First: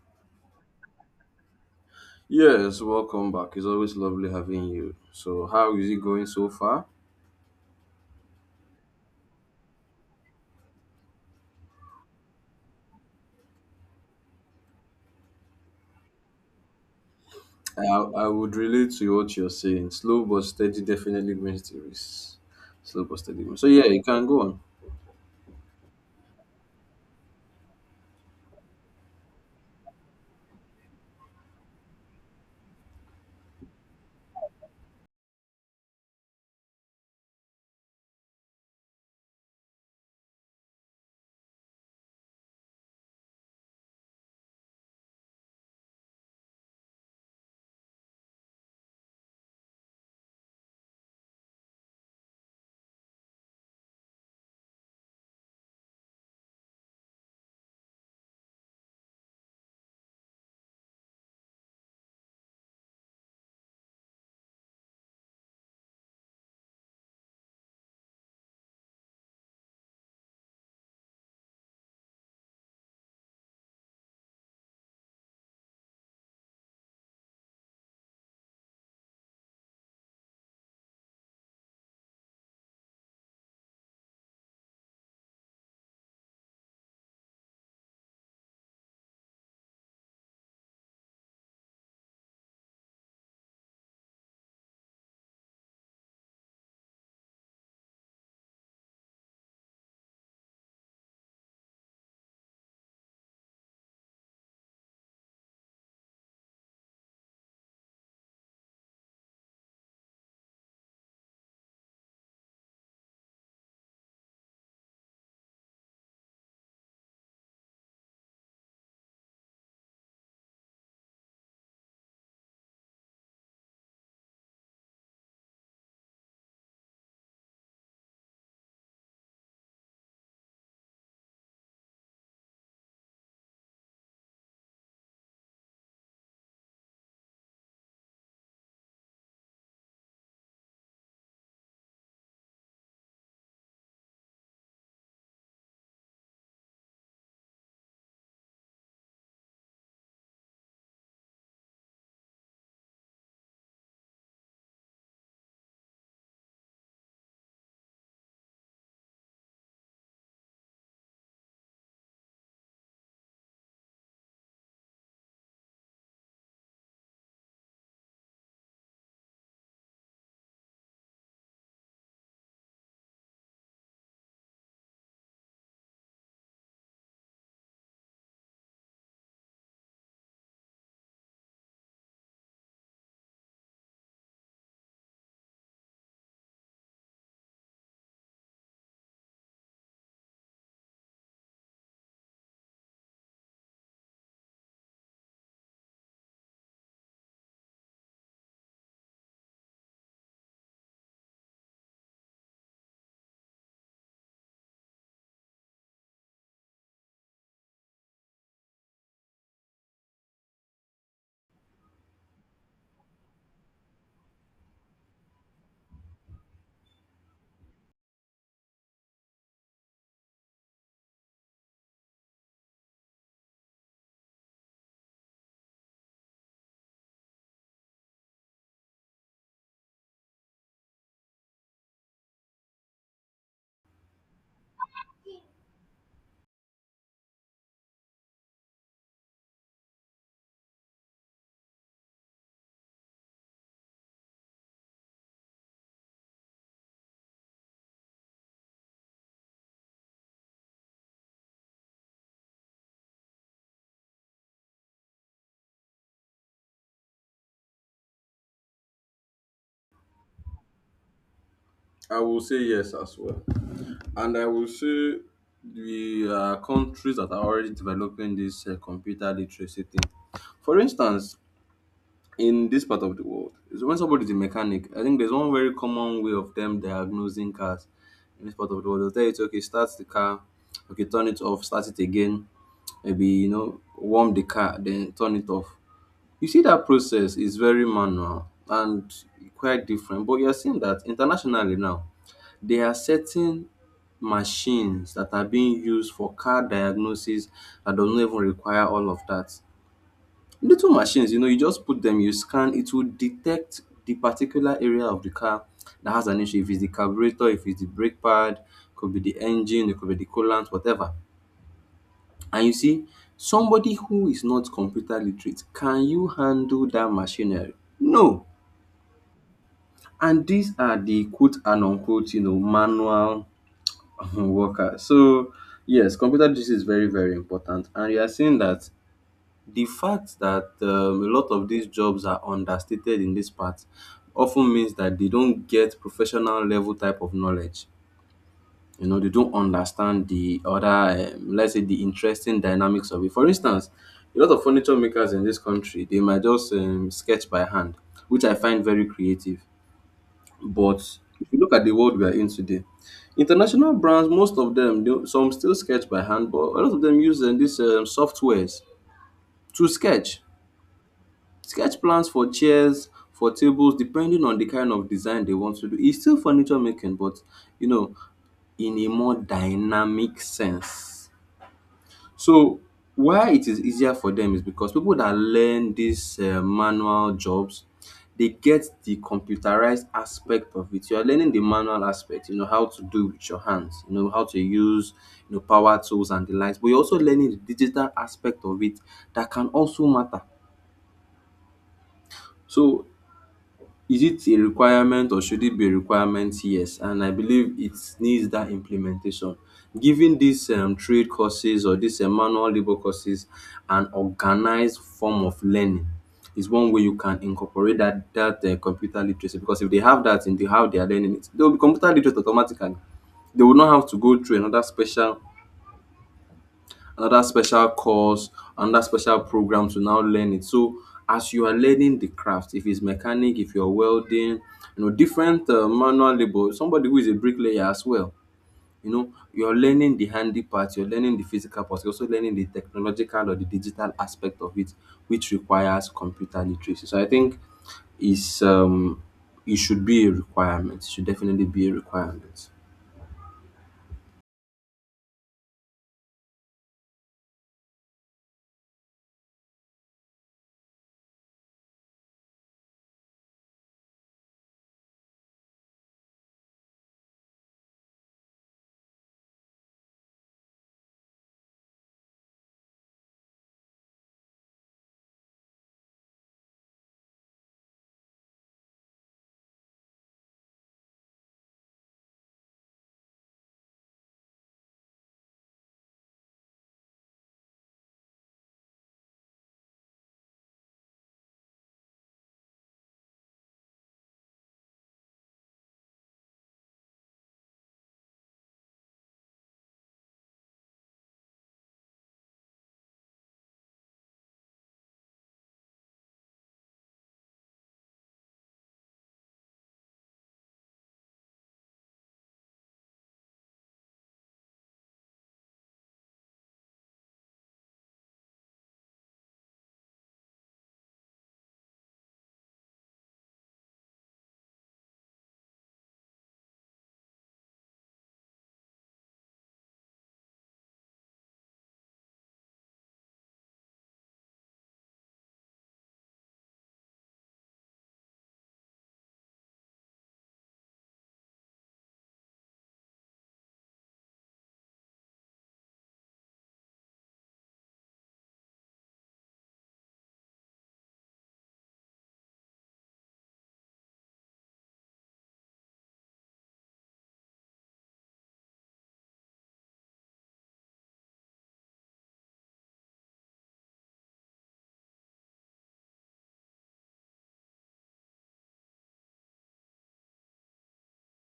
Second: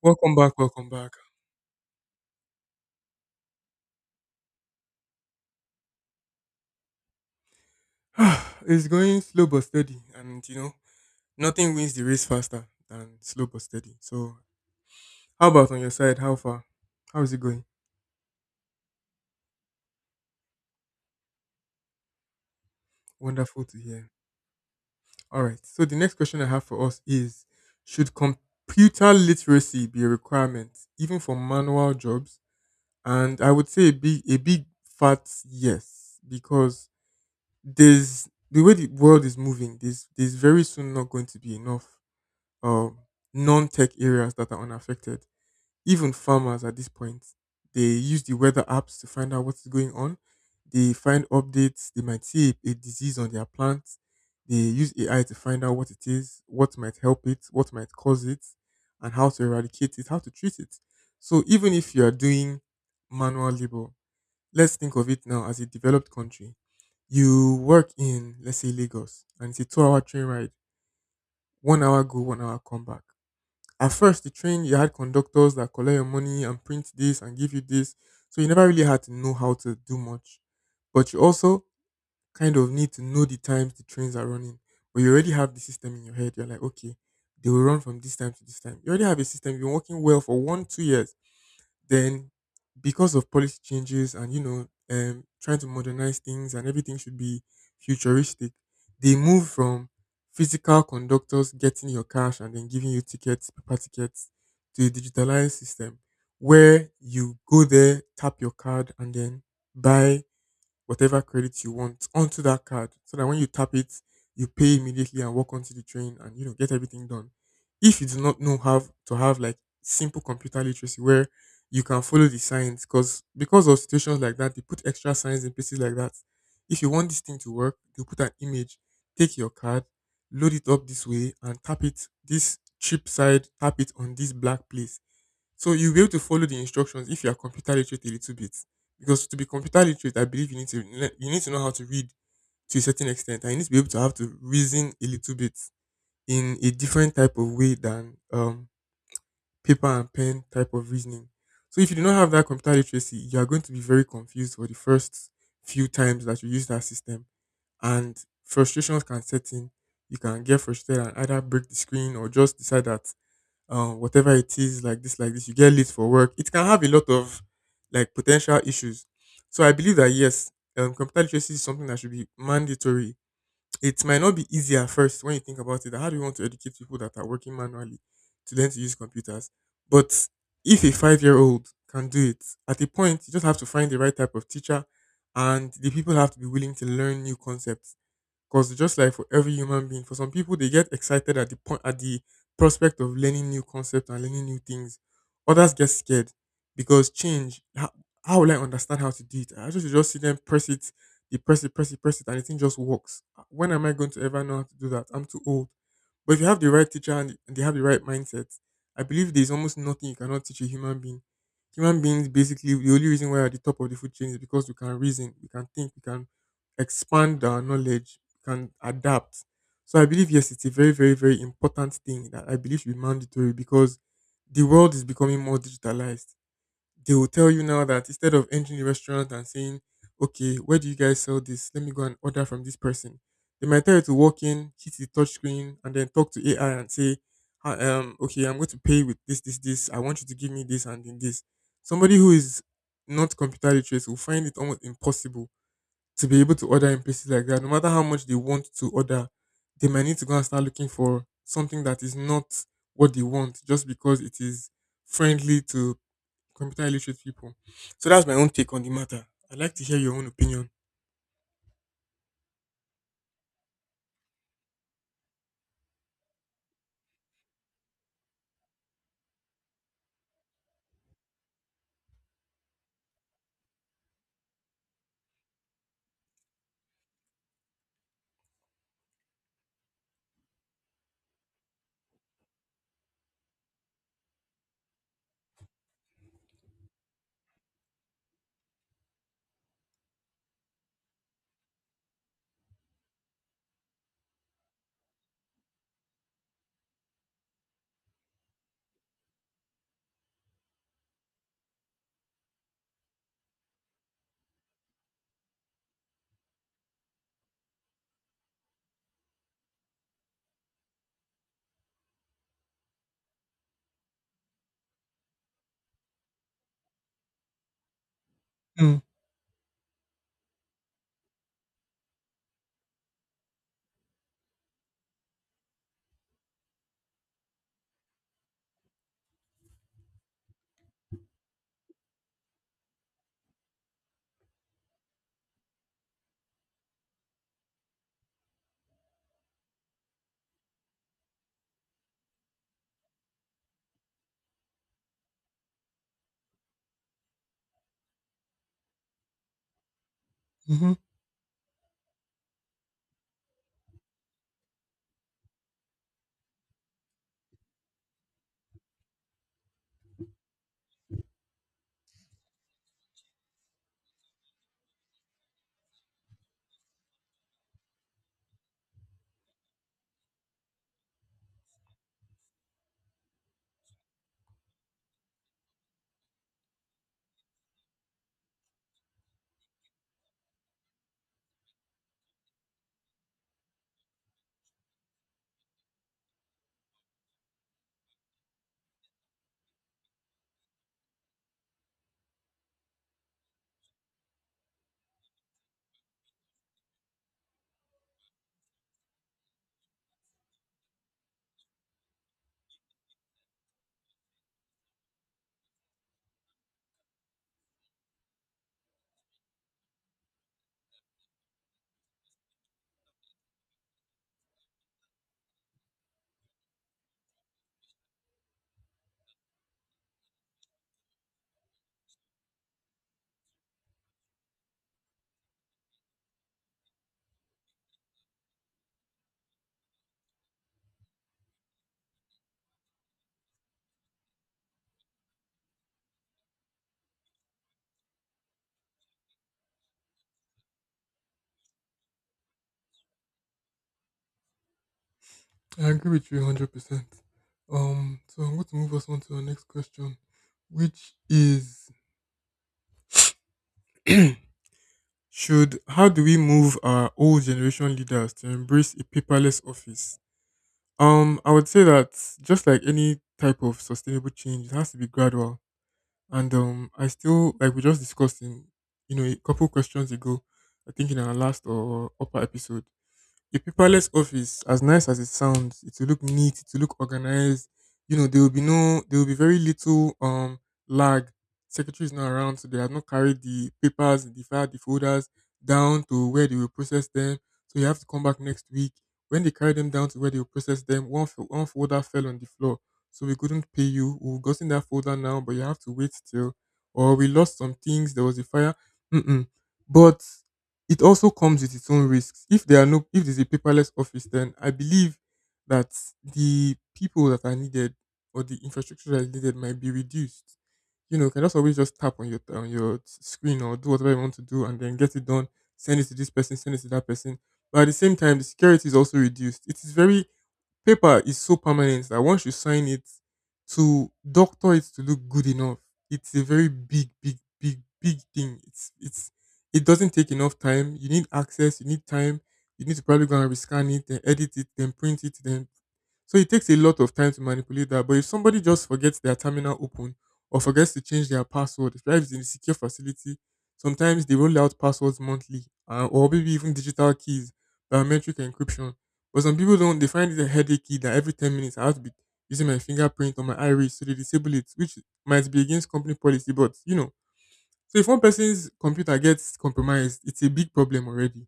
Welcome back, welcome back. Yes, welcome back. It's always lovely having you. So, how is it going so far? It's going slow but steady, and you know, nothing wins the race faster than slow but steady. So, how about on your side? How far? How is it going? I, I would relate to what you're saying. Slow but steady definitely wins the race. Slow but steady wins. Wonderful So, to yeah, you hear. can go on. All right. So, the next question I have for us is, should computer literacy be a requirement, even for manual jobs? And I would say a big fat yes, because there's the way the world is moving, there's very soon not going to be enough uh, non-tech areas that are unaffected. Even farmers at this point, they use the weather apps to find out what's going on. They find updates. They might see a disease on their plants. They use AI to find out what it is, what might help it, what might cause it, and how to eradicate it, how to treat it. So even if you are doing manual labor, let's think of it now as a developed country. You work in, let's say, Lagos, and it's a two-hour train ride. 1 hour go, 1 hour come back. At first, the train, you had conductors that collect your money and print this and give you this, so you never really had to know how to do much. But you also kind of need to know the times the trains are running. But you already have the system in your head. You're like, okay, they will run from this time to this time. You already have a system. You've been working well for one, 2 years, then because of policy changes and trying to modernize things and everything should be futuristic, they move from physical conductors getting your cash and then giving you tickets, paper tickets, to a digitalized system where you go there, tap your card, and then buy whatever credit you want onto that card so that when you tap it, you pay immediately and walk onto the train and, you know, get everything done. If you do not know how to have like simple computer literacy where you can follow the signs, because of situations like that, they put extra signs in places like that. If you want this thing to work, you put an image, take your card, load it up this way and tap it this cheap side, tap it on this black place, so you'll be able to follow the instructions if you are computer literate a little bit. Because to be computer literate, I believe you need to you need to know how to read to a certain extent, and you need to be able to have to reason a little bit in a different type of way than paper and pen type of reasoning. So if you do not have that computer literacy, you are going to be very confused for the first few times that you use that system, and frustrations can set in. You can get frustrated and either break the screen or just decide that whatever it is, like this, you get late for work. It can have a lot of like potential issues. So I believe that yes, computer literacy is something that should be mandatory. It might not be easy at first when you think about it. That, how do you want to educate people that are working manually to learn to use computers? But if a five-year-old can do it, at a point you just have to find the right type of teacher, and the people have to be willing to learn new concepts, because just like for every human being, for some people they get excited at the point at the prospect of learning new concepts and learning new things. Others get scared because change. How will I understand how to do it? I just see them press it, they press it, press it, press it, and the thing just works. When am I going to ever know how to do that? I'm too old. But if you have the right teacher and they have the right mindset, I believe there's almost nothing you cannot teach a human being. Human beings, basically the only reason why are at the top of the food chain is because we can reason, we can think, we can expand our knowledge, can adapt. So I believe yes, it's a very, very, very important thing that I believe should be mandatory because the world is becoming more digitalized. They will tell you now that instead of entering the restaurant and saying, "Okay, where do you guys sell this? Let me go and order from this person," they might tell you to walk in, hit the touch screen, and then talk to AI and say, "Hi, okay, I'm going to pay with this, this, this. I want you to give me this and then this." Somebody who is not computer literate will find it almost impossible to be able to order in places like that. No matter how much they want to order, they might need to go and start looking for something that is not what they want just because it is friendly to computer illiterate people. So that's my own take on the matter. I'd like to hear your own opinion. I will say yes as well. And I will say the countries that are already developing this computer literacy thing. For instance, in this part of the world is when somebody is a mechanic, I think there's one very common way of them diagnosing cars. In this part of the world, they'll tell you to, okay, start the car, okay, turn it off, start it again, maybe, you know, warm the car, then turn it off. You see, that process is very manual and quite different, but you're seeing that internationally now there are certain machines that are being used for car diagnosis that doesn't even require all of that. Little machines, you know, you just put them, you scan, it will detect the particular area of the car that has an issue. If it's the carburetor, if it's the brake pad, could be the engine, it could be the coolant, whatever. And you see, somebody who is not computer literate, can you handle that machinery? No. And these are the quote and unquote, you know, manual workers. So yes, computer literacy is very, very important. And you are seeing that. The fact that a lot of these jobs are understated in this part often means that they don't get professional level type of knowledge. You know, they don't understand the other, let's say, the interesting dynamics of it. For instance, a lot of furniture makers in this country, they might just sketch by hand, which I find very creative. Mm-hmm. But if you look at the world we are in today, international brands, most of them, some still sketch by hand, but a lot of them use these softwares to sketch plans for chairs, for tables, depending on the kind of design they want to do. It's still furniture making, but, you know, in a more dynamic sense. So why it is easier for them is because people that learn these manual jobs, they get the computerized aspect of it. You are learning the manual aspect, you know, how to do with your hands, you know, how to use, you know, power tools and the likes, but you're also learning the digital aspect of it that can also matter. So, is it a requirement or should it be a requirement? Yes, and I believe it needs that implementation. Giving these trade courses or these manual labor courses an organized form of learning is one way you can incorporate that computer literacy, because if they have that in the how they are learning it, they will be computer literate automatically. They will not have to go through another special course, another special program to now learn it. So as you are learning the craft, if it's mechanic, if you're welding, you know, different manual labor, somebody who is a bricklayer as well, you know, you're learning the handy part, you're learning the physical part, you're also learning the technological or the digital aspect of it, which requires computer literacy. So I think is it should be a requirement. It should definitely be a requirement. I agree with you 100%. So I'm going to move us on to our next question, which is should, how do we move our old generation leaders to embrace a paperless office? I would say that just like any type of sustainable change, it has to be gradual. And I still like we just discussed in, you know, a couple questions ago, I think in our last or upper episode, a paperless office, as nice as it sounds, it will look neat, it will look organized. You know, there will be no, there will be very little lag. Secretary is not around, so they have not carried the papers, the file, the folders down to where they will process them. So you have to come back next week. When they carry them down to where they will process them, one folder fell on the floor, so we couldn't pay you. We've gotten that folder now, but you have to wait still. Or we lost some things. There was a fire. Mm-mm. But it also comes with its own risks. If there's a paperless office, then I believe that the people that are needed or the infrastructure that is needed might be reduced. You know, you can just always just tap on your screen or do whatever you want to do and then get it done. Send it to this person, send it to that person. But at the same time, the security is also reduced. It is very. Paper is so permanent that once you sign it, to doctor it to look good enough, it's a very big, big, big, big thing. It's it doesn't take enough time. You need access. You need time. You need to probably go and rescan it, then edit it, then print it, then, so it takes a lot of time to manipulate that. But if somebody just forgets their terminal open or forgets to change their password, especially if it's in a secure facility, sometimes they roll out passwords monthly, or maybe even digital keys, biometric encryption. But some people don't, they find it a headache key that every 10 minutes I have to be using my fingerprint or my iris, so they disable it, which might be against company policy. But, you know, so if one person's computer gets compromised, it's a big problem already.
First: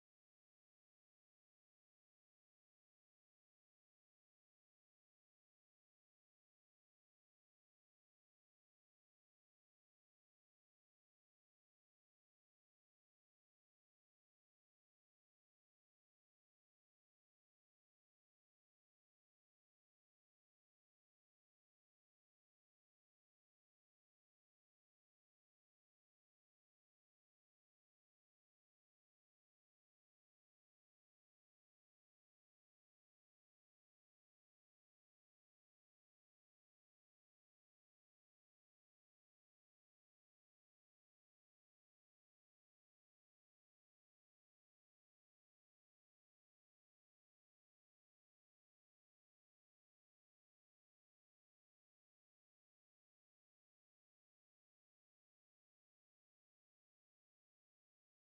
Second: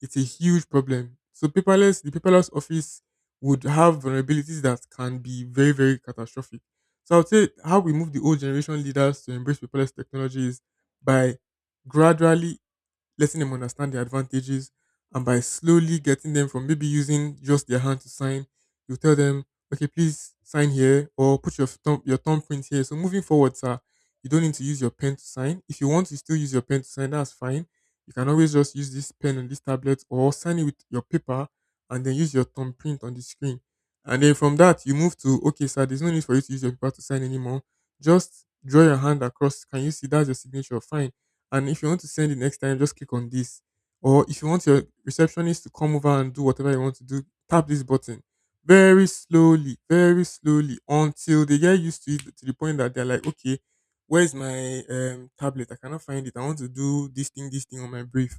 It's a huge problem. So paperless, the paperless office would have vulnerabilities that can be very, very catastrophic. So I would say how we move the old generation leaders to embrace paperless technology is by gradually letting them understand the advantages, and by slowly getting them from maybe using just their hand to sign, you tell them, okay, please sign here or put your thumb your thumbprint here. So moving forward, sir, you don't need to use your pen to sign. If you want to still use your pen to sign, that's fine. You can always just use this pen on this tablet or sign it with your paper and then use your thumbprint on the screen. And then from that, you move to, okay, sir, there's no need for you to use your paper to sign anymore. Just draw your hand across. Can you see that's your signature? Fine, and if you want to send it next time, just click on this. Or if you want your receptionist to come over and do whatever you want to do, tap this button very slowly until they get used to it to the point that they're like, okay, where's my tablet? I cannot find it. I want to do this thing on my brief.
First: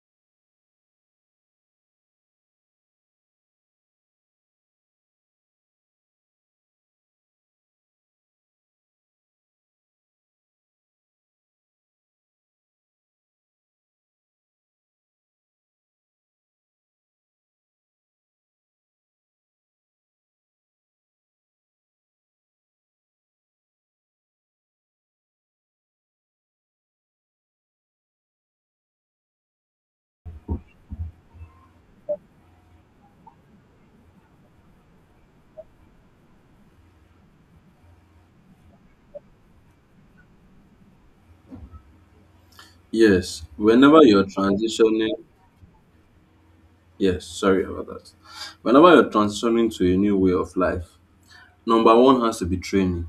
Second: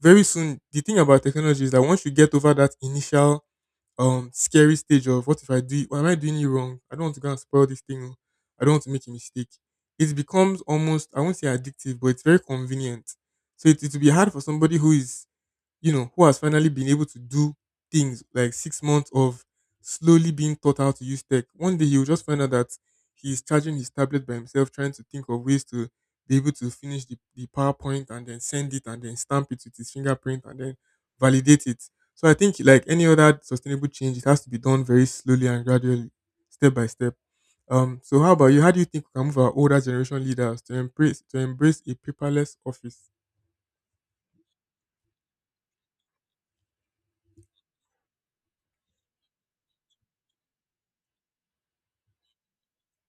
Very soon, the thing about technology is that once you get over that initial scary stage of what if I do it? Am I doing it wrong? I don't want to go and spoil this thing. Oh. I don't want to make a mistake. It becomes almost, I won't say addictive, but it's very convenient. So it will be hard for somebody who is, who has finally been able to do things like 6 months of slowly being taught how to use tech. One day he'll just find out that he's charging his tablet by himself, trying to think of ways to be able to finish the PowerPoint and then send it and then stamp it with his fingerprint and then validate it. So I think, like any other sustainable change, it has to be done very slowly and gradually, step by step. So how about you? How do you think we can move our older generation leaders to embrace a paperless office? Yes. Whenever you're transitioning Yes, sorry about that. Whenever you're transforming to a new way of life, number one has to be training.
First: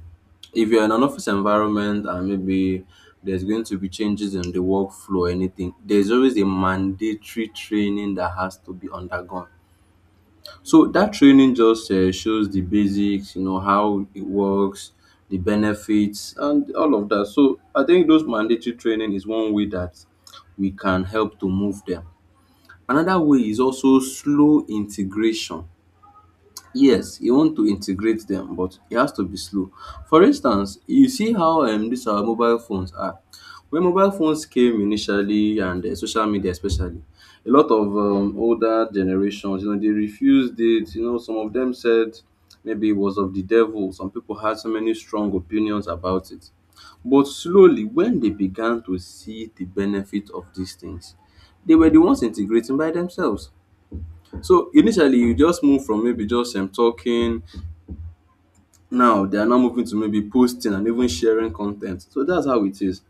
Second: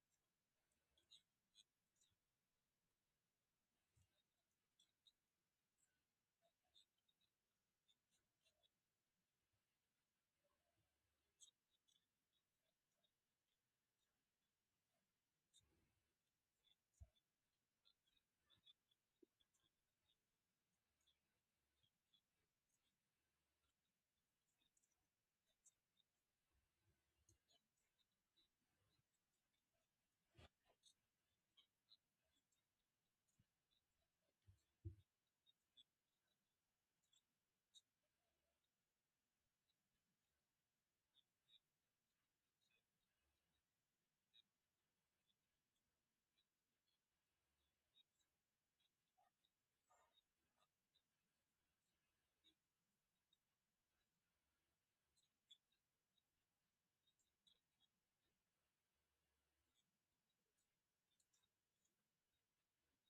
If you're in an office environment and maybe there's going to be changes in the workflow or anything, there's always a mandatory training that has to be undergone. So that training just shows the basics, you know, how it works, the benefits, and all of that. So I think those mandatory training is one way that we can help to move them. Another way is also slow integration. Yes, you want to integrate them, but it has to be slow. For instance, you see how these our mobile phones are. When mobile phones came initially, and social media especially, a lot of older generations, you know, they refused it. You know, some of them said maybe it was of the devil. Some people had so many strong opinions about it. But slowly, when they began to see the benefit of these things, they were the ones integrating by themselves. So initially you just move from maybe just talking, now they are now moving to maybe posting and even sharing content. So that's how it is.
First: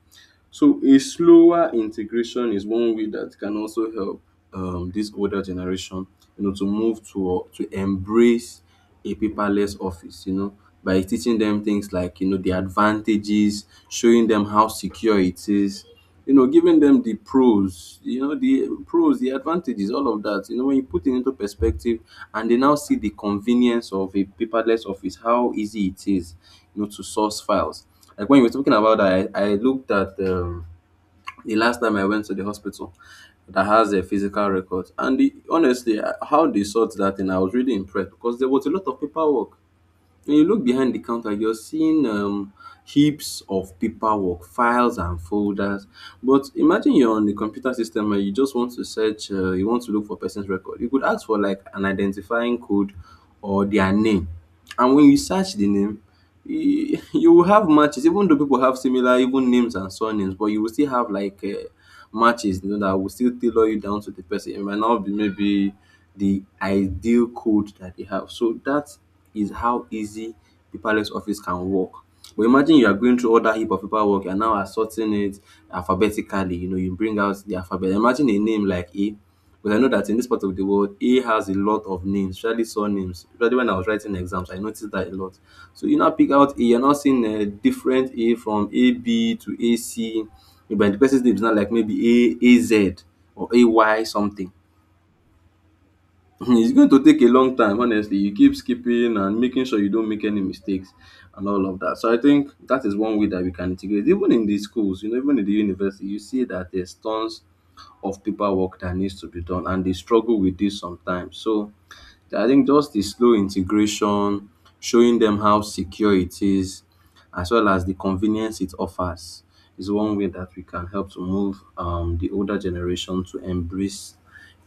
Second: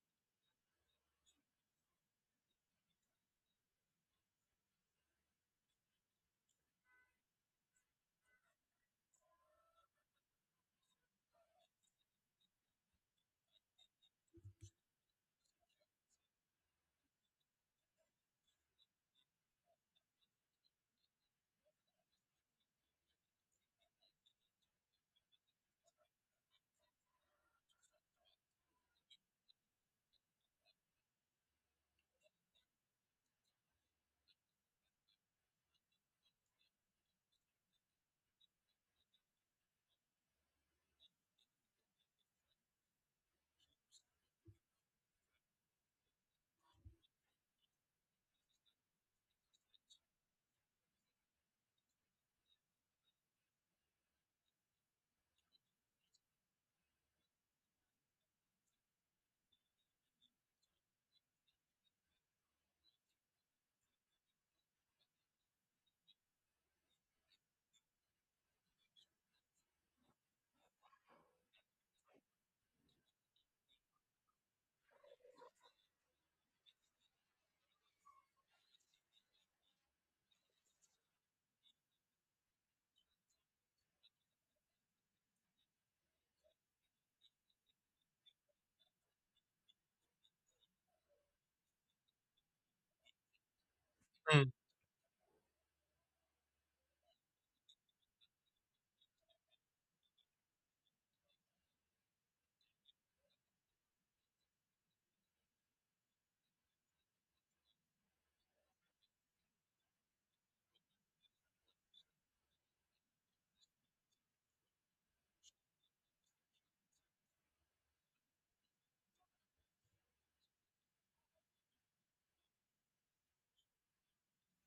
So a slower integration is one way that can also help this older generation, you know, to move to embrace a paperless office, you know, by teaching them things like, you know, the advantages, showing them how secure it is, you know, giving them the pros, you know, the pros, the advantages, all of that. You know, when you put it into perspective and they now see the convenience of a paperless office, how easy it is, you know, to source files. Like when you were talking about that, I looked at, the last time I went to the hospital that has a physical record. And the, honestly, how they sort that thing, I was really impressed because there was a lot of paperwork. When you look behind the counter, you're seeing heaps of paperwork, files, and folders. But imagine you're on the computer system and you just want to search, you want to look for person's record. You could ask for like an identifying code or their name. And when you search the name, you, you will have matches, even though people have similar even names and surnames, but you will still have like matches, you know, that will still tailor you down to the person. It might not be maybe the ideal code that they have. So that is how easy the Palace office can work. But imagine you are going through all that heap of paperwork, and now assorting it alphabetically, you know, you bring out the alphabet. Imagine a name like A, but I know that in this part of the world, A has a lot of names, especially surnames. Especially when I was writing exams, I noticed that a lot. So you now pick out A, you're not seeing a different A from AB to AC. But the person's name is not like maybe A Z or AY something. It's going to take a long time, honestly. You keep skipping and making sure you don't make any mistakes and all of that. So I think that is one way that we can integrate. Even in the schools, you know, even in the university, you see that there's tons of paperwork that needs to be done and they struggle with this sometimes. So I think just the slow integration, showing them how secure it is, as well as the convenience it offers, is one way that we can help to move, the older generation to embrace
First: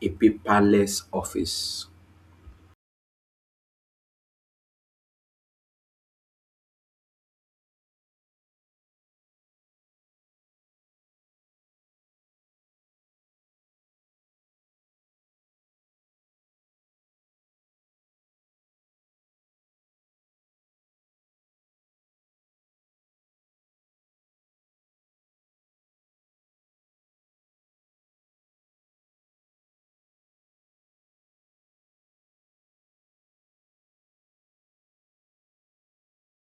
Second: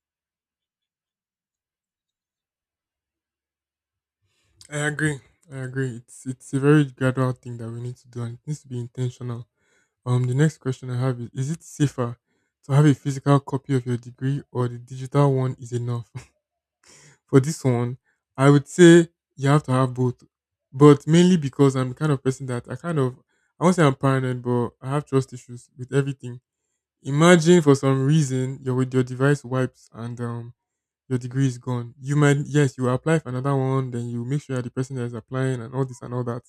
a paperless office. I agree. I agree. It's a very gradual thing that we need to do, and it needs to be intentional. The next question I have is: is it safer to have a physical copy of your degree, or the digital one is enough? For this one, I would say you have to have both, but mainly because I'm the kind of person that I kind of, I won't say I'm paranoid, but I have trust issues with everything. Imagine for some reason your with your device wipes and your degree is gone. You might, yes, you apply for another one, then you make sure that the person that is applying and all this and all that.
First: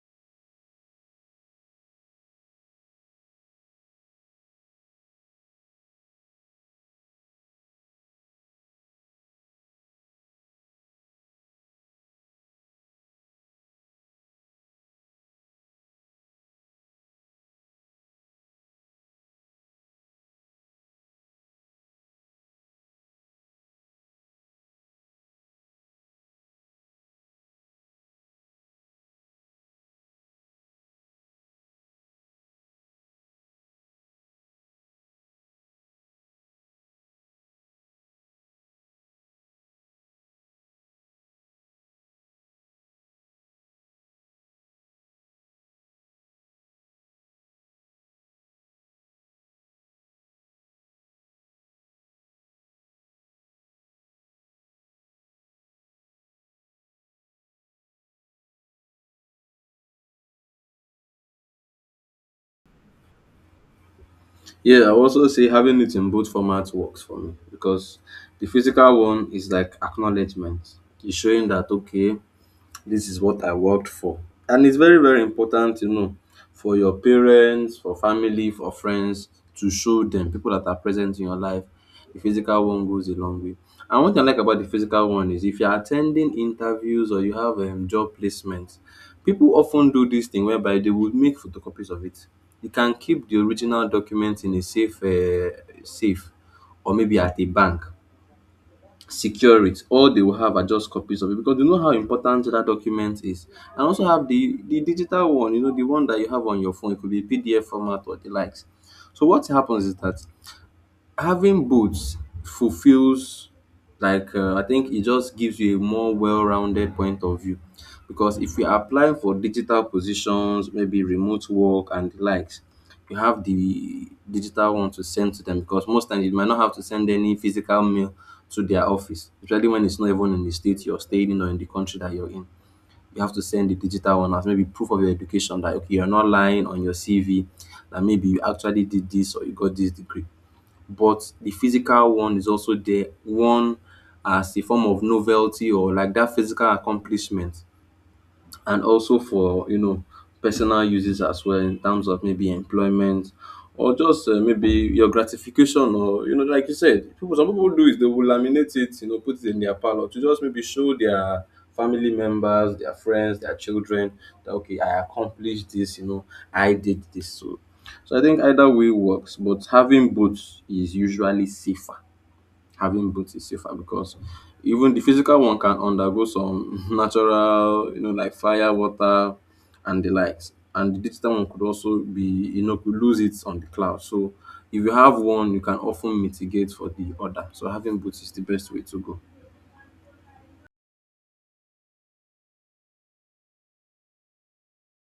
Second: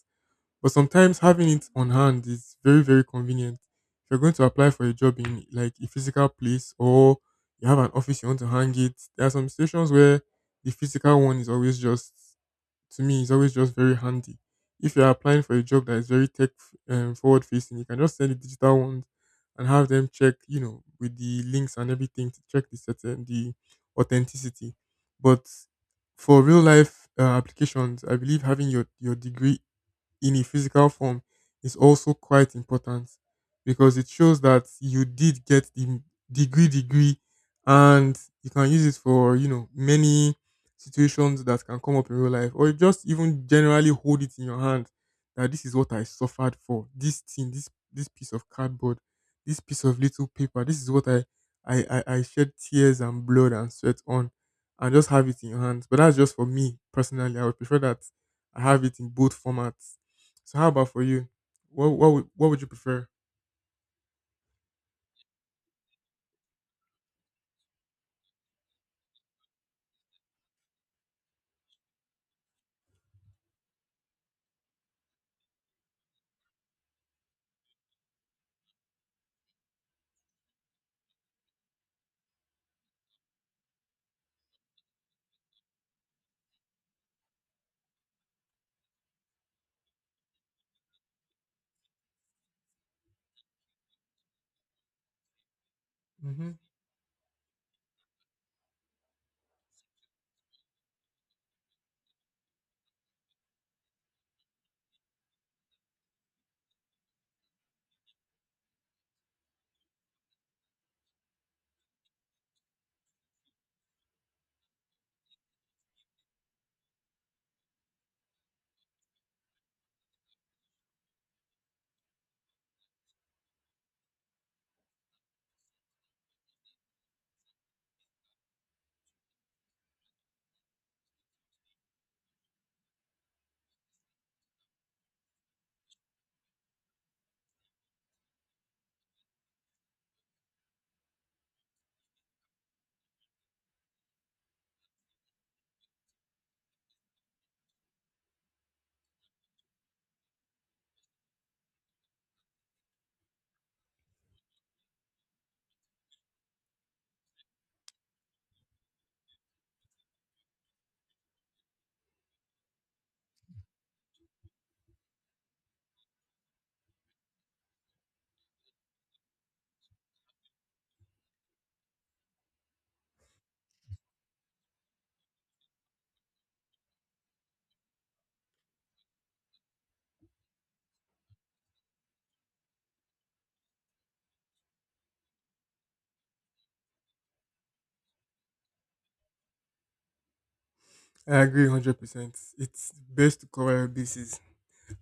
But sometimes having it on hand is very, very convenient. If you're going to apply for a job in like a physical place, or you have an office you want to hang it, there are some situations where the physical one is always just to me is always just very handy. If you're applying for a job that is very tech forward facing, you can just send the digital ones and have them check, with the links and everything to check the authenticity. But for real life applications, I believe having your degree in a physical form is also quite important, because it shows that you did get the degree and you can use it for, many situations that can come up in real life, or just even generally hold it in your hand that this is what I suffered for. This thing, this piece of cardboard, this piece of little paper, this is what I shed tears and blood and sweat on, and just have it in your hands. But that's just for me personally; I would prefer that I have it in both formats. So how about for you? What would you prefer? Yeah, I also say having it in both formats works for me because the physical one is like acknowledgement. It's showing that, okay, this is what I worked for. And it's very, very important, you know, for your parents, for family, for friends, to show them people that are present in your life. The physical one goes a long way. And one thing I like about the physical one is if you're attending interviews or you have job placements, people often do this thing whereby they would make photocopies of it. You can keep the original document in a safe, safe, Hmm. or maybe at a bank, secure it. All they will have are just copies of it because they know how important that document is. And also have the digital one, you know, the one that you have on your phone. It could be PDF format or the likes. So what happens is that having both fulfills like, I think it just gives you a more well-rounded point of view, because if you apply for digital positions, maybe remote work and the likes, you have the digital one to send to them, because most times you might not have to send any physical mail to their office, especially when it's not even in the state you're staying in or in the country that you're in. You have to send the digital one as maybe proof of your education that okay, you're not lying on your CV, that maybe you actually did this or you got this degree, but the physical one is also there. One, as a form of novelty or like that physical accomplishment, and also for personal uses as well, in terms of maybe employment or just maybe your gratification, or you know, like you said, people, some people do, is they will laminate it, you know, put it in their parlor to just maybe show their family members, their friends, their children that okay, I accomplished this, you know, I did this. So I think either way works, but having both is usually safer. Having boots is safer because even the physical one can undergo some natural, you know, like fire, water, and the likes. And the digital one could also be, you know, could lose it on the cloud. So if you have one, you can often mitigate for the other. So having boots is the best way to go. I agree 100%. It's best to cover your bases.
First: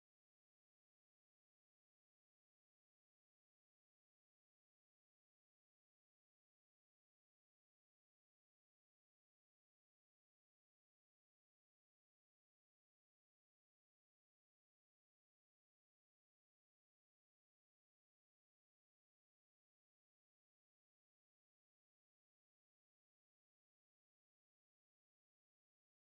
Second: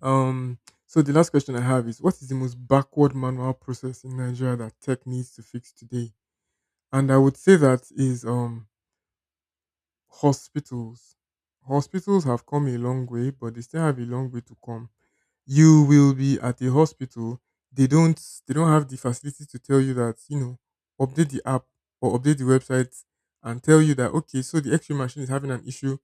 Um so the last question I have is, what is the most backward manual process in Nigeria that tech needs to fix today? And I would say that is hospitals. Hospitals have come a long way, but they still have a long way to come. You will be at a hospital, they don't they don't have the facility to tell you that, update the app or update the website and tell you that, okay, so the x-ray machine is having an issue.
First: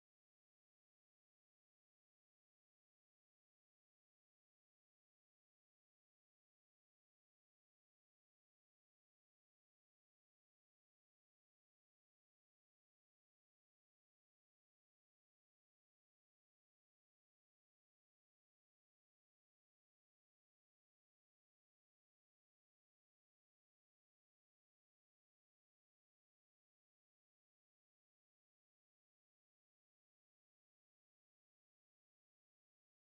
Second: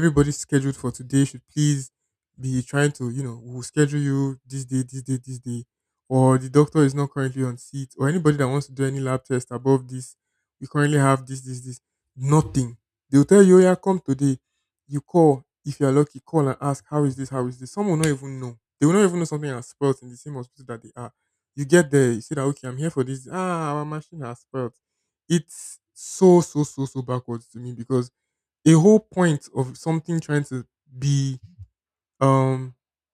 Everybody scheduled for today should please be trying to, we'll schedule you this day, this day, this day, or the doctor is not currently on seat, or anybody that wants to do any lab test above this, we currently have this, this, this. Nothing. They'll tell you, "Oh, yeah, come today." You call, if you're lucky, call and ask, how is this, how is this? Some will not even know. They will not even know something has spoiled in the same hospital that they are. You get there, you say that, okay, I'm here for this. Ah, our machine has spoiled. It's so, so, so, so backwards to me, because a whole point of something trying to be um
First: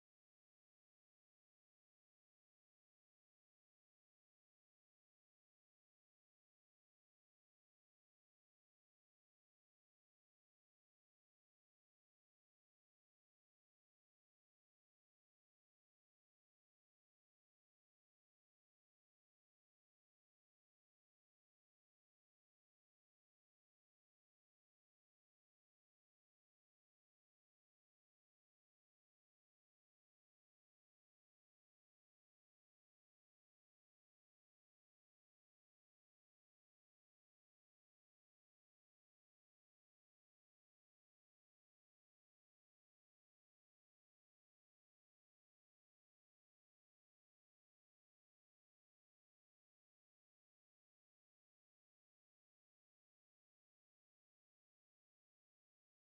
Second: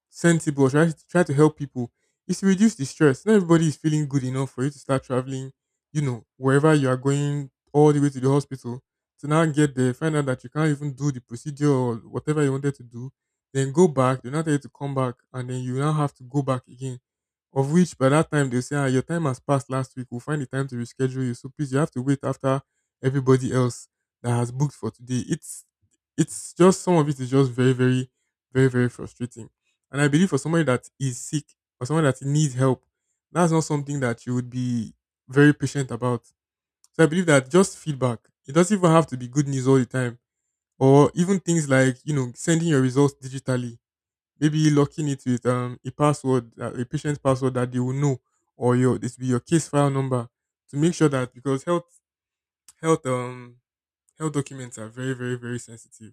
sensible, try to help people, is to reduce the stress. Not everybody is feeling good enough for you to start traveling, wherever you are going, all the way to the hospital, to now get there, find out that you can't even do the procedure or whatever you wanted to do, then go back, they're not there, to come back, and then you now have to go back again. Of which, by that time, they'll say, ah, your time has passed last week, we'll find the time to reschedule you. So please, you have to wait after everybody else that has booked for today. It's just some of it is just very, very, very, very frustrating. And I believe, for somebody that is sick or someone that needs help, that's not something that you would be very patient about. So I believe that just feedback, it doesn't even have to be good news all the time, or even things like, sending your results digitally, maybe locking it with a password, a patient's password that they will know, or your this will be your case file number, to make sure that, because health um Health documents are very, very, very sensitive.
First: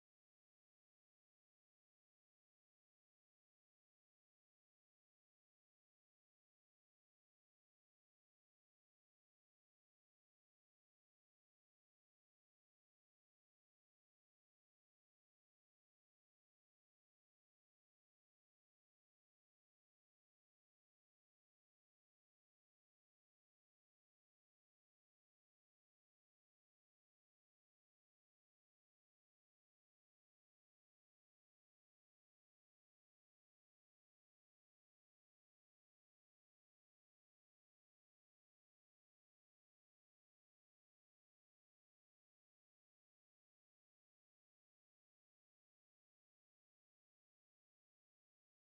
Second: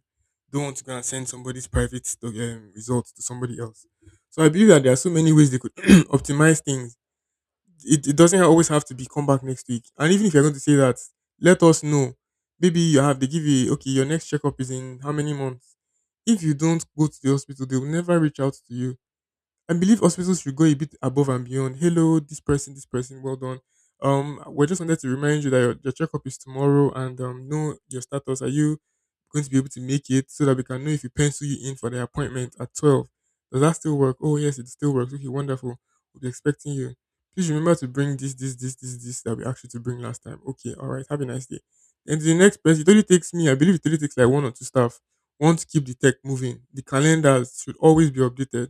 Don't want to go and send somebody's private results to somebody else. So I believe that there are so many ways they could optimize things. It doesn't always have to be come back next week. And even if you're going to say that, let us know. Maybe you have, they give you, okay, your next checkup is in how many months? If you don't go to the hospital, they will never reach out to you. I believe hospitals should go a bit above and beyond. Hello, this person, well done. We just wanted to remind you that your checkup is tomorrow, and know your status. Are you going to be able to make it, so that we can know if you pencil you in for the appointment at 12? Does that still work? Oh, yes, it still works. Okay, wonderful. We'll be expecting you. Please remember to bring this, this, this, this, this that we asked you to bring last time. Okay, all right. Have a nice day. And the next person. It only takes me, I believe it only takes like one or two staff. Want to keep the tech moving. The calendars should always be updated.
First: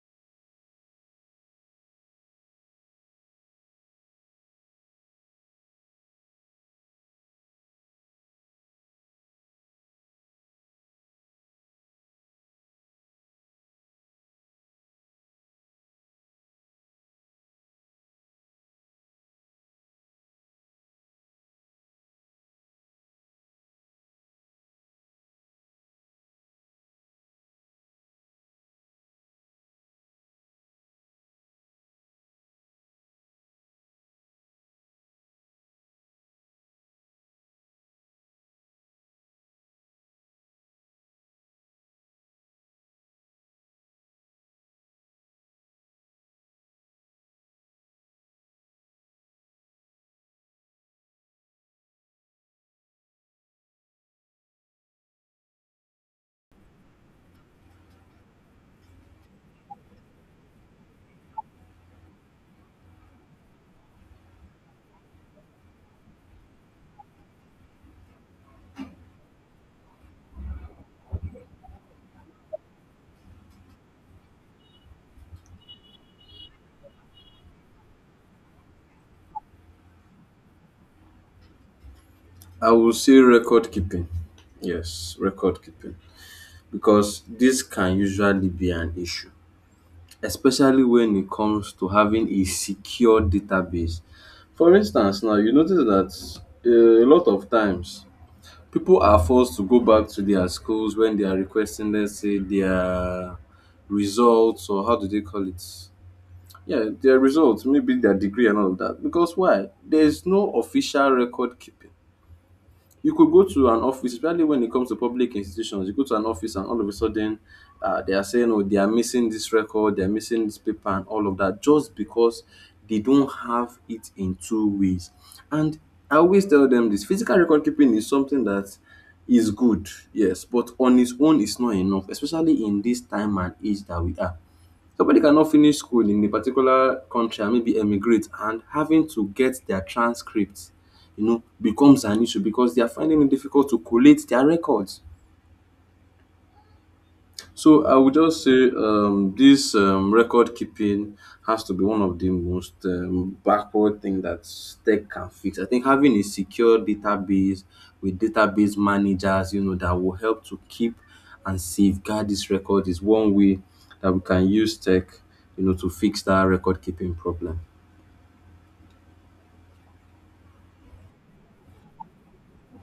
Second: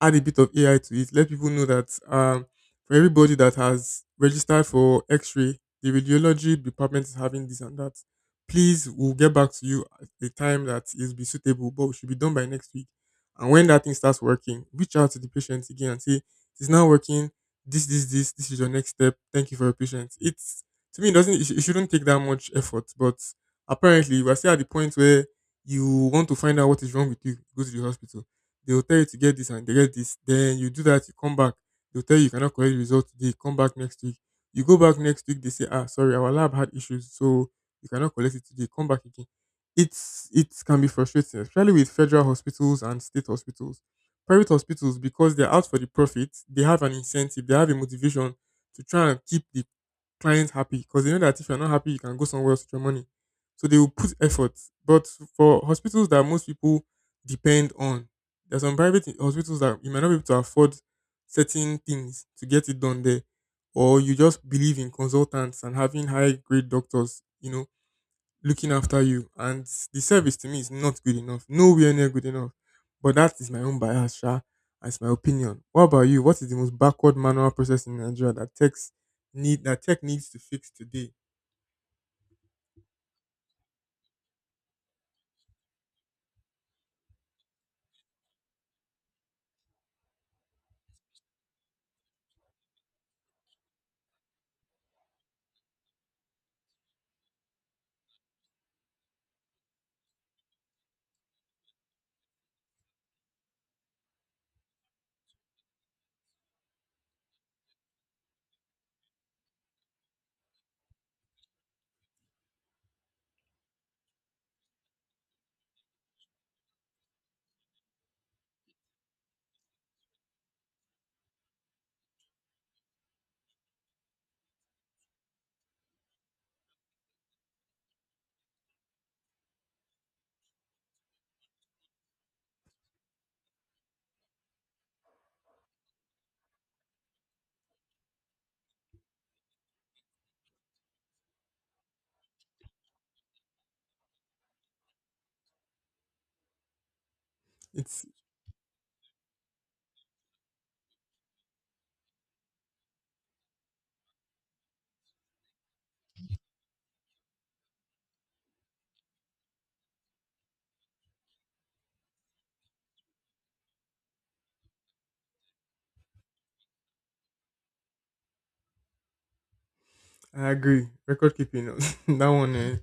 Add a bit of AI to it. Let people know that, for everybody that has registered for X-ray, the radiology department is having this and that. Please, we'll get back to you at the time that is be suitable, but we should be done by next week. And when that thing starts working, reach out to the patient again and say, "It's now working. This, this, this. This is your next step. Thank you for your patience." It's to me, it doesn't. It shouldn't take that much effort, but apparently, we're still at the point where you want to find out what is wrong with you. Go to the hospital, they will tell you to get this and they get this. Then you do that, you come back. They'll tell you you cannot collect the result today, come back next week. You go back next week, they say, ah, sorry, our lab had issues, so you cannot collect it today, come back again. It can be frustrating, especially with federal hospitals and state hospitals. Private hospitals, because they're out for the profit, they have an incentive, they have a motivation to try and keep the client happy, because they know that if you're not happy, you can go somewhere else with your money. So they will put effort. But for hospitals that most people depend on, there are some private hospitals that you might not be able to afford certain things to get it done there, or you just believe in consultants and having high grade doctors, looking after you. And the service to me is not good enough, nowhere near good enough. But that is my own bias, Sha. That's my opinion. What about you? What is the most backward manual process in Nigeria that tech needs to fix today? I will say record keeping. Yes, record keeping. Because this can usually be an issue, especially when it comes to having a secure database. For instance now, you notice that a lot of times people are forced to go back to their schools when they are requesting, let's say, their results, or how do they call it? Yeah, their results, maybe their degree and all of that. Because why? There is no official record keeping. You could go to an office, especially when it comes to public institutions. You go to an office, and all of a sudden, they are saying, "Oh, they are missing this record, they are missing this paper, and all of that," just because they don't have it in two ways. And I always tell them this: physical record keeping is something that is good, yes, but on its own, it's not enough, especially in this time and age that we are. Somebody cannot finish school in a particular country and maybe emigrate and having to get their transcripts, you know, becomes an issue because they are finding it difficult to collate their records. So I It's would just say this record keeping has to be one of the most backward thing that tech can fix. I think having a secure database with database managers, you know, that will help to keep and safeguard this record is one way that we can use tech, you know, to fix that record keeping problem. I agree. Record keeping, that one. Eh?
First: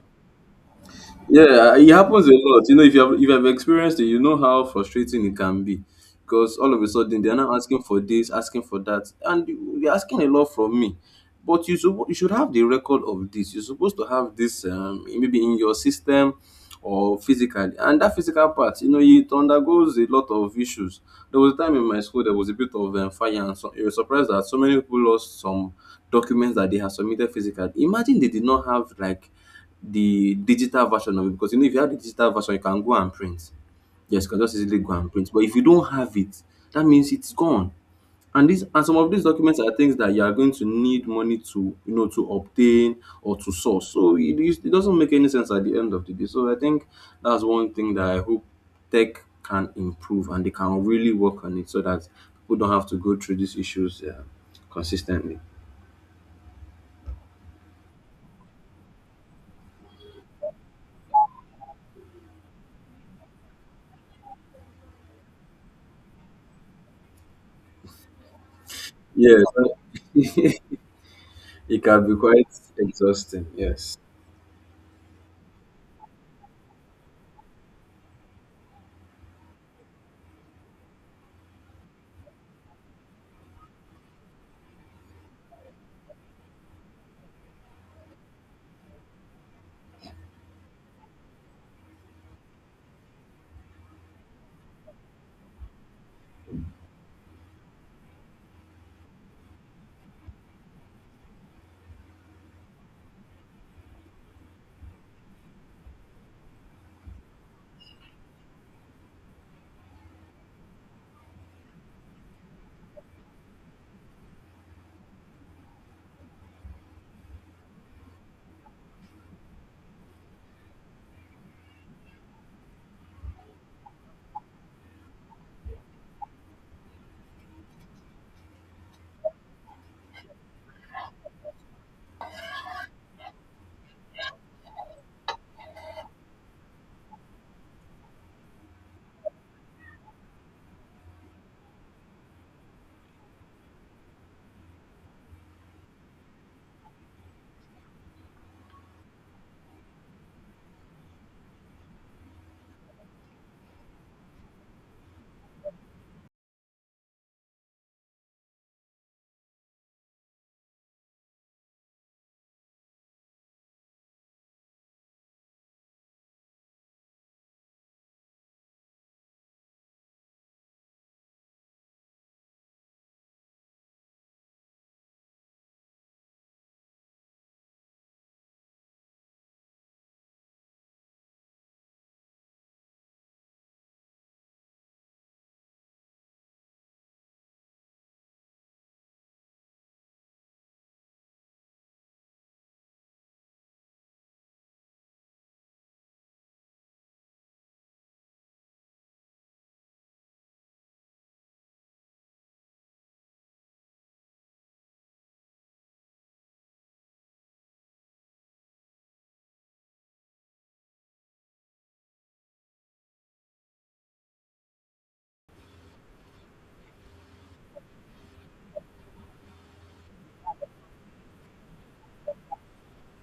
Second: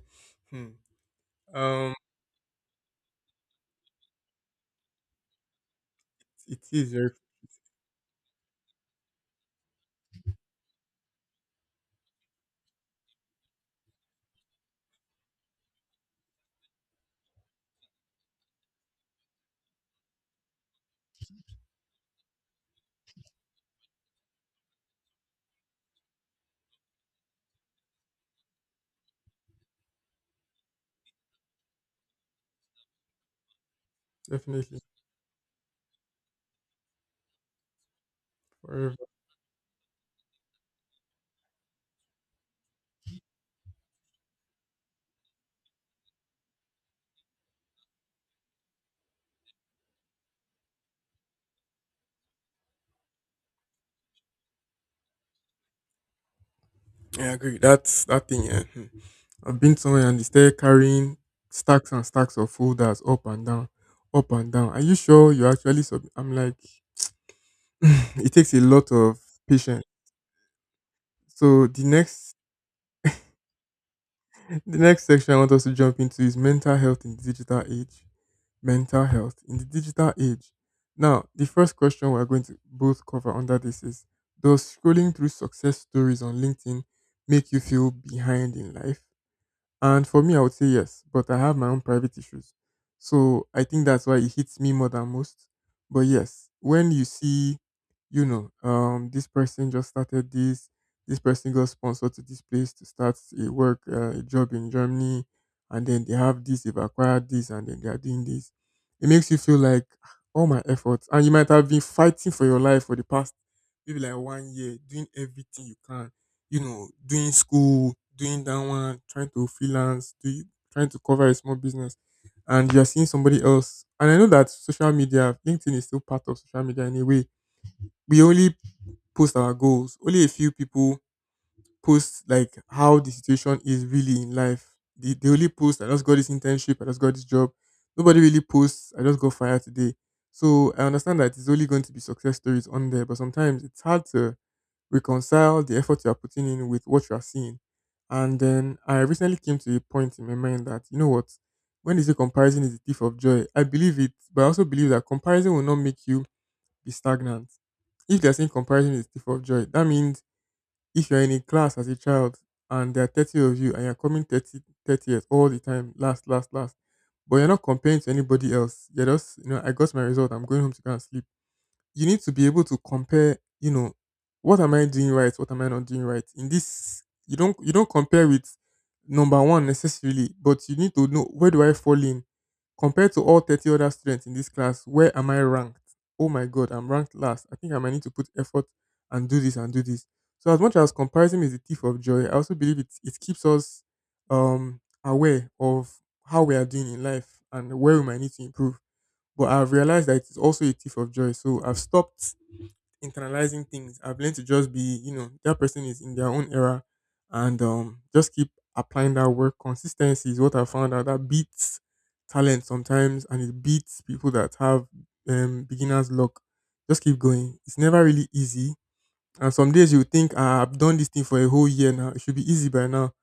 Hmm. Yeah, it Um, happens a lot. You know, if you have experienced it, you know how frustrating it can be. Because it all of a is very, sudden they're now asking for this, asking for that, and they're asking a lot from me. But you should have the record of this. You're supposed to have this, maybe in your system or physically. And that physical part, you know, it undergoes a lot of issues. There was a time in my school there was a bit of fire, and so you were surprised that so many people lost some documents that they had submitted physically. Imagine they did not have like the digital version of it, because you know, if you have the digital version you can go and print. Yes, you can just easily definitely go and print, but if you don't have it, that means it's gone. And this, and forever. some of these documents are things that you are going to need money to, you know, to obtain or to source. So it doesn't make any sense at the end of the day. So I think that's one thing that I hope tech can improve, and they can really work on it so that people don't have to go through these issues consistently. Yeah, I agree. That's that thing. Yeah. Hmm. I've been somewhere and they started carrying stacks and stacks of folders up and down, up and down. Are you sure you actually sub? I'm like, it takes a lot of Yes, patience. So it the can be next, quite exhausting, yes. the next section I want us to jump into is mental health in the digital age. Mental health in the digital age. Now, the first question we're going to both cover under this is: Does scrolling through success stories on LinkedIn make you feel behind in life? And for me, I would say yes, but I have my own private issues. So I think that's why it hits me more than most. But yes, when you see, this person just started this, this person got sponsored to this place to start a job in Germany, and then they have this, they've acquired this, and then they are doing this. It makes you feel like "Ah, all my efforts, and you might have been fighting for your life for the past maybe like one year, doing everything you can doing school, doing that one, trying to freelance, trying to cover a small business, and you're seeing somebody else. And I know that social media, LinkedIn is still part of social media in a way. We only post our goals. Only a few people post like how the situation is really in life. They only post, I just got this internship, I just got this job. Nobody really posts, I just got fired today. So I understand that it's only going to be success stories on there, but sometimes it's hard to reconcile the effort you are putting in with what you are seeing. And then I recently came to a point in my mind that, you know what, when they say comparison is the thief of joy, I believe it, but I also believe that comparison will not make you be stagnant. If they're saying comparison is the thief of joy, that means if you're in a class as a child and there are 30 of you and you're coming 30, 30th all the time, last, last, last, but you're not comparing to anybody else. You're just, I got my result. I'm going home to go and sleep. You need to be able to compare, what am I doing right, what am I not doing right. In this you don't compare with number one necessarily, but you need to know where do I fall in compared to all 30 other students in this class, where am I ranked? Oh my god, I'm ranked last. I think I might need to put effort and do this and do this. So as much as comparison is the thief of joy, I also believe it keeps us aware of how we are doing in life and where we might need to improve. But I've realized that it's also a thief of joy. So I've stopped internalizing things. I've learned to just be, that person is in their own era, and just keep applying that work. Consistency is what I found out that beats talent sometimes and it beats people that have beginner's luck. Just keep going. It's never really easy. And some days you think, "Ah, I've done this thing for a whole year now. It should be easy by now.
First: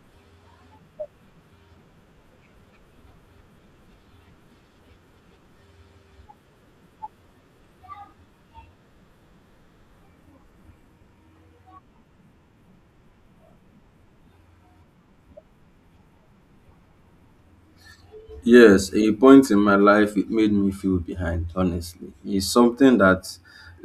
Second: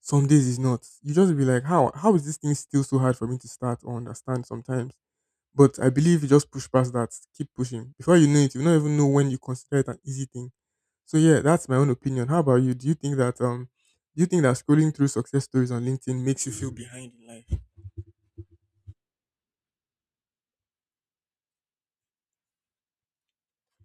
Some days it's not. You just be like, how is this thing still so hard for me to start or understand sometimes? But I believe you just push past that. Keep pushing. Before you know it, you don't even know when you consider it an easy thing. So yeah, that's my own opinion. How about you? Do you think that do you think that scrolling through success stories on LinkedIn makes you feel behind in life? Yes, a point in my life it made me feel behind, honestly. It's something that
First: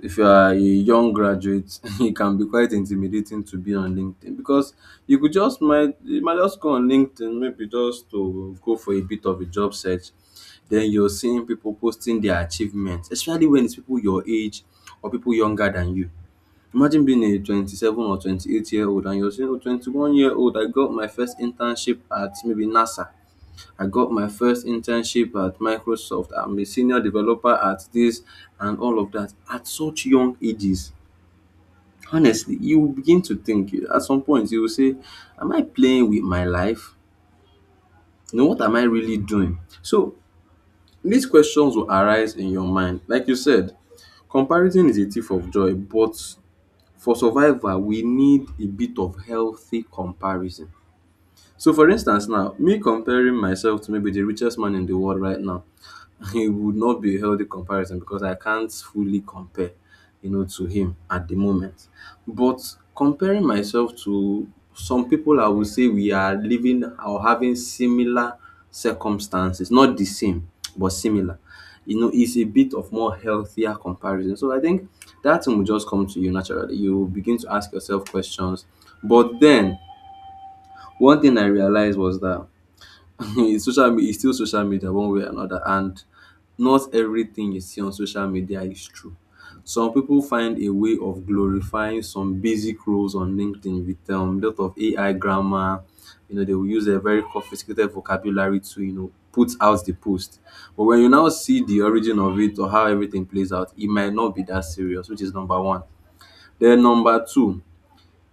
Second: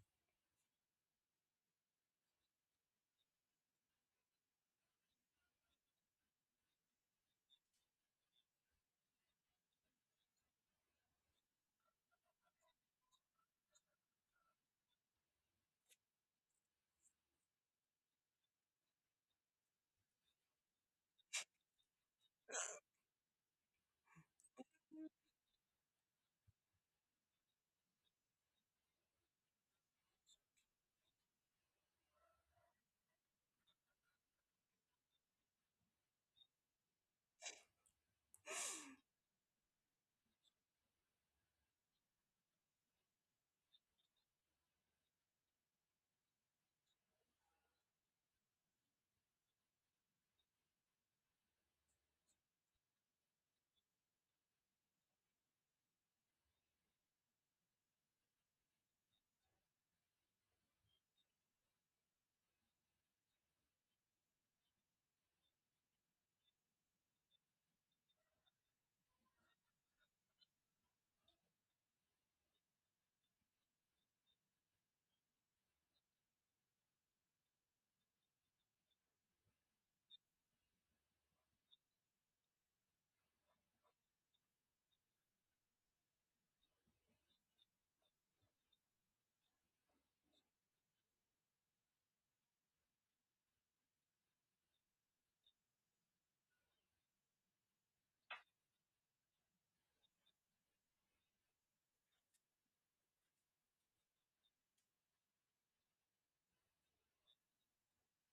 if you are a young graduate, it can be quite intimidating to be on LinkedIn, because you might just go on LinkedIn maybe just to go for a bit of a job search. Then you're seeing people posting their achievements, especially when it's people your age or people younger than you. Imagine being a 27 or 28-year-old and you're saying, oh, 21-year-old, I got my first internship at maybe NASA, I got my first internship at Microsoft. I'm a senior developer at this, and all of that at such young ages. Honestly, you will begin to think, at some point you will say, am I playing with my life? You know, what am I really doing? So these questions will arise in your mind. Like you said, comparison is a thief of joy, but for survival, we need a bit of healthy comparison. So for instance now, me comparing myself to maybe the richest man in the world right now, it would not be a healthy comparison because I can't fully compare, you know, to him at the moment. But comparing myself to some people, I would say we are living or having similar circumstances, not the same, but similar. You know, it's a bit of more healthier comparison. So I think that thing will just come to you naturally. You will begin to ask yourself questions. But then, one thing I realized was that it's still social media one way or another, and not everything you see on social media is true. Some people find a way of glorifying some basic roles on LinkedIn with lot of AI grammar. You know, they will use a very sophisticated vocabulary to, you know, put out the post, but when you now see the origin of it or how everything plays out, it might not be that serious, which is number one. Then number two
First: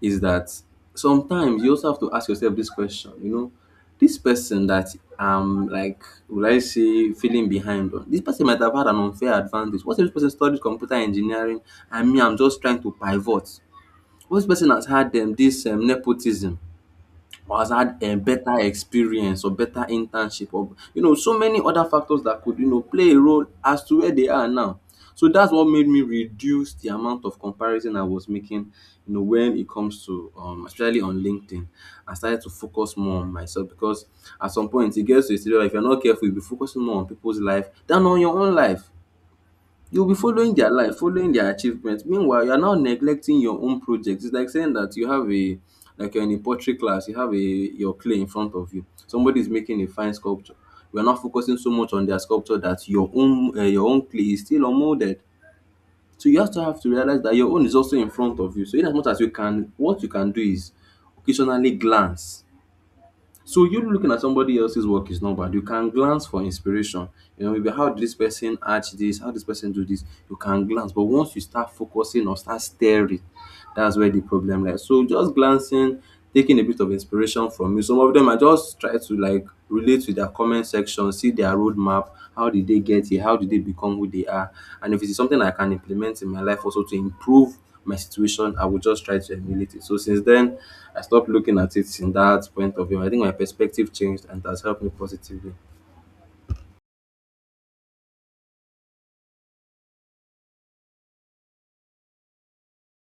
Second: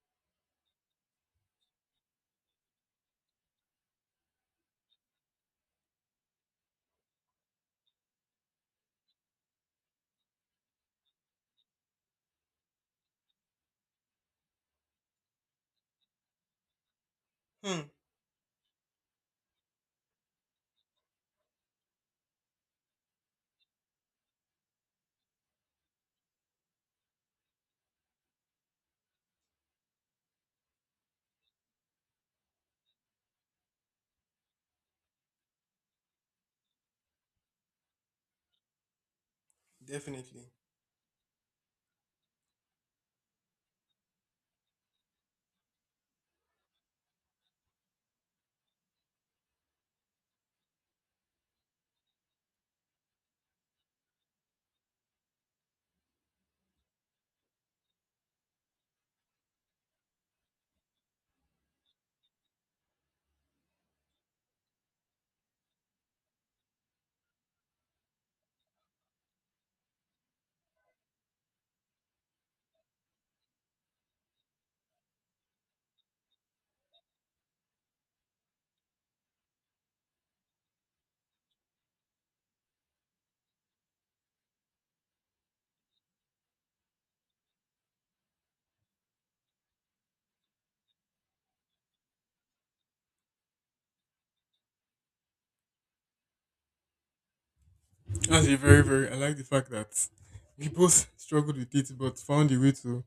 is that sometimes you also have to ask yourself this question, you know, this person that I'm like, would I say, feeling behind on, this person might have had an unfair advantage. What if this person studied computer engineering and me, I'm just trying to pivot? What if this person has had this nepotism, or has Hmm. had a better experience or better internship, or you know, so many other factors that could, you know, play a role as to where they are now. So that's what made me reduce the amount of comparison I was making, you know, when it comes to, um, especially on LinkedIn. I started to focus more on myself because at some point it gets to a stage where if you're not careful, you'll be focusing more on people's life than on your own life. You'll be Definitely. following their life, following their achievements. Meanwhile, you're now neglecting your own projects. It's like saying that you have a, like you're in a pottery class, you have a your clay in front of you. Somebody is making a fine sculpture. We are not focusing so much on their sculpture that your own, your own clay is still unmolded. So you have to realize that your own is also in front of you. So in as much as you can, what you can do is occasionally glance. So you looking at somebody else's work is not bad. You can glance for inspiration. You know, maybe how did this person arch this, how this person do this. You can glance, but once you start focusing or start staring, that's where the problem lies. So just glancing, taking a bit of inspiration from you. Some of them I just try to like relate to their comment section, see their roadmap, how did they get here, how did they become who they are, and if it's something I can implement in my life also to improve my situation, I would just try to emulate it. So since then, I stopped looking at it in that point of view. I think my perspective changed and it has helped me positively. That's a very, very I like the fact that we both struggled with it but found a way to,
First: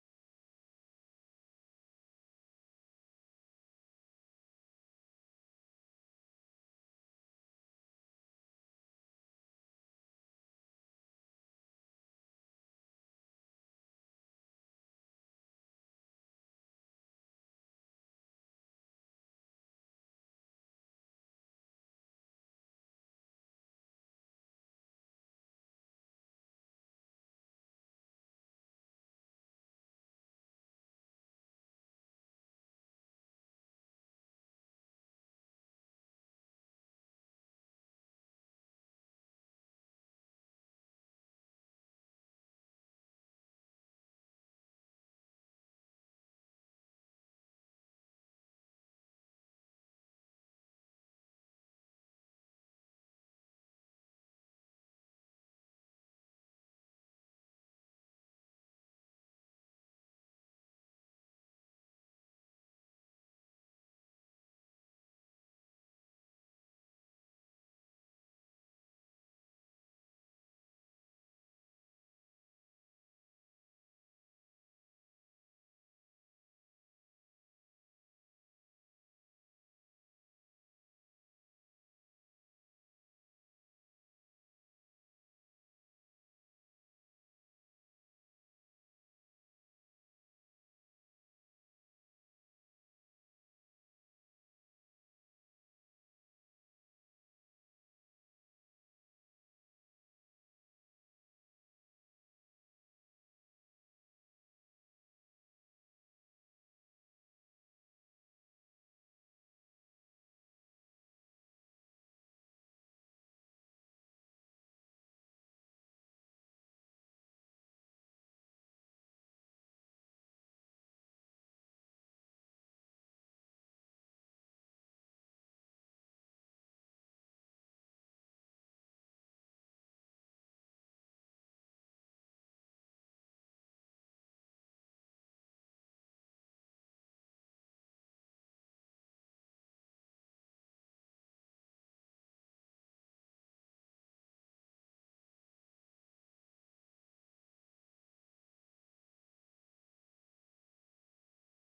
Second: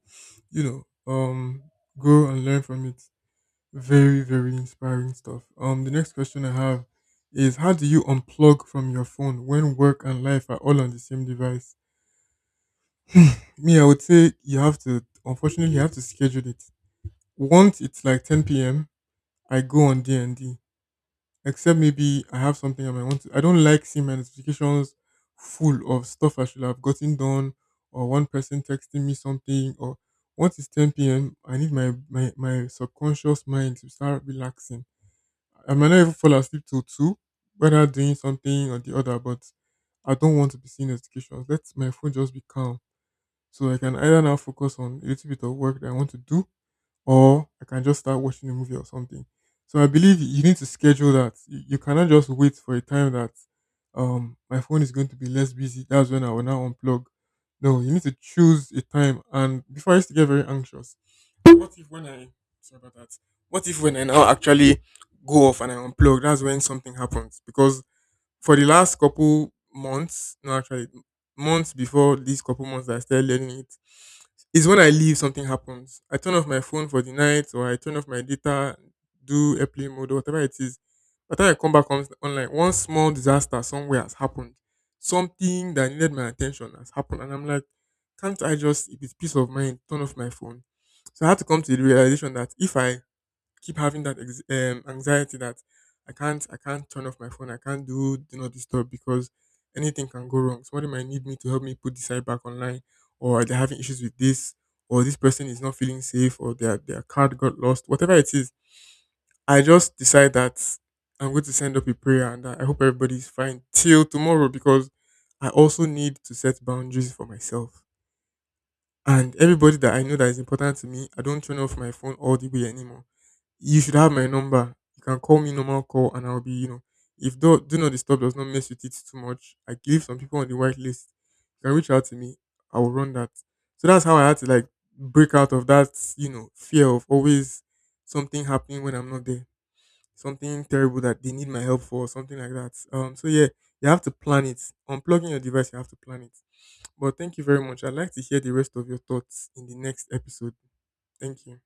you know, um grow and learn from it. Very, very inspiring stuff. The next question I have is how do you unplug from your phone when work and life are all on the same device? Me, I would say you have to, unfortunately, you have to schedule it. Once it's like 10 p.m., I go on D&D. Except maybe I have something I might want to. I don't like seeing my notifications full of stuff I should have gotten done or one person texting me something. Or once it's 10 p.m., I need my subconscious mind to start relaxing. I might not even fall asleep till 2, whether doing something or the other, but I don't want to be seeing notifications. Let my phone just be calm so I can either now focus on a little bit of work that I want to do, or I can just start watching a movie or something. So I believe you need to schedule that. You cannot just wait for a time that my phone is going to be less busy. That's when I will now unplug. No, you need to choose a time. And before I used to get very anxious, what if when I sorry about that? What if when I now actually go off and I unplug, that's when something happens because for the last couple months, no, actually months before these couple months that I started learning it, is when I leave something happens. I turn off my phone for the night, or I turn off my data, do airplane mode, or whatever it is. By the time I come back on online, one small disaster somewhere has happened. Something that needed my attention has happened, and I'm like, can't I just, if it's peace of mind, turn off my phone? So I had to come to the realization that if I keep having that anxiety that I can't turn off my phone. I can't do not disturb because anything can go wrong. Somebody might need me to help me put the site back online, or they're having issues with this, or this person is not feeling safe, or their card got lost. Whatever it is, I just decide that I'm going to send up a prayer and that I hope everybody's fine till tomorrow because I also need to set boundaries for myself. And everybody that I know that is important to me, I don't turn off my phone all the way anymore. You should have my number. You can call me normal call and I'll be, if do not disturb does not mess with it too much, I give some people on the white list. You can reach out to me. I will run that. So that's how I had to like break out of that, fear of always something happening when I'm not there. Something terrible that they need my help for, something like that. So yeah, you have to plan it. Unplugging your device, you have to plan it. But thank you very much. I'd like to hear the rest of your thoughts in the next episode. Thank you.